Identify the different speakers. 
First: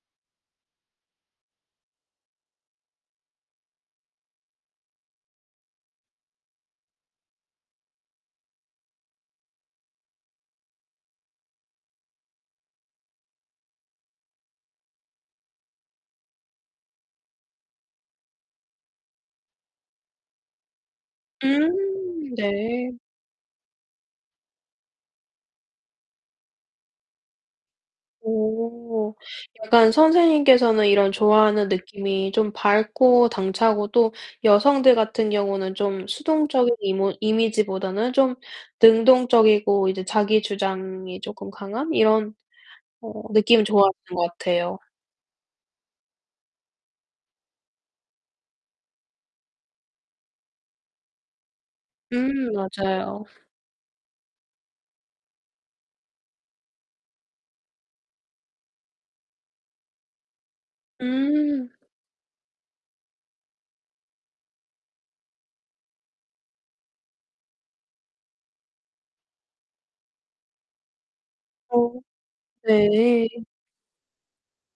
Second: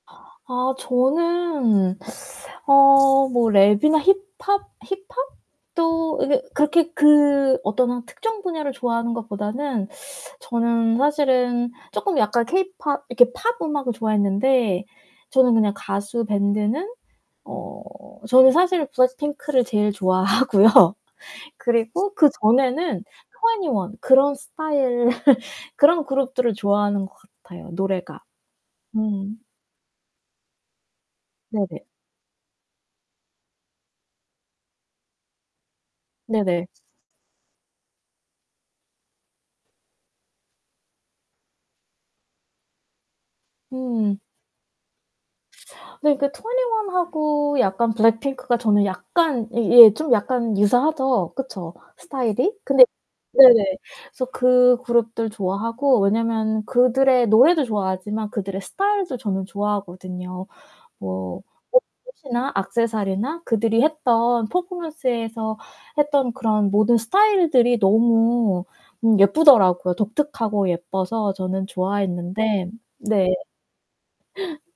Speaker 1: 아 저는 어 뭐 랩이나 힙합, 힙합도 이게 그렇게 그 어떤 한 특정 분야를 좋아하는 것보다는 저는 사실은 쪼끔 약간 케이팝 이렇게 팝 음악을 좋아했는데 저는 그냥 가수 밴드는 어 저는 사실 블랙핑크를 제일 좋아하고요.
Speaker 2: 음.
Speaker 1: 그리고 그
Speaker 2: 네.
Speaker 1: 전에는 2NE1 그런 스타일 그런 그룹들을 좋아하는 것 같아요, 노래가.
Speaker 2: 어.
Speaker 1: 음.
Speaker 2: 약간 선생님께서는 이런 좋아하는
Speaker 1: 네네.
Speaker 2: 느낌이 좀 밝고 당차고 또 여성들 같은 경우는 좀 수동적
Speaker 1: 네네.
Speaker 2: 이모 이미지보다는 좀 능동적이고 이제 자기주장이 쪼끔 강한 이런 어 느낌을 좋아하는
Speaker 1: 음.
Speaker 2: 것 같아요.
Speaker 1: 네. 그 2NE1하고 약간 블랙핑크가 저는 약간 이 예 좀 약간 유사하죠, 그쵸,
Speaker 2: 음,
Speaker 1: 스타일이? 근데
Speaker 2: 맞아요.
Speaker 1: 네네, 그래서 그 그룹들 좋아하고 왜냐하면 그들의 노래도 좋아하지만 그들의 스타일도 저는 좋아하거든요. 뭐
Speaker 2: 음.
Speaker 1: 옷 옷이나 악세서리나 그들이 했던, 퍼포먼스에서 했던 그런 모든 스타일들이 너무 음 예쁘더라고요. 독특하고 예뻐서 저는
Speaker 2: 어.
Speaker 1: 좋아했는데.
Speaker 2: 네.
Speaker 1: 네.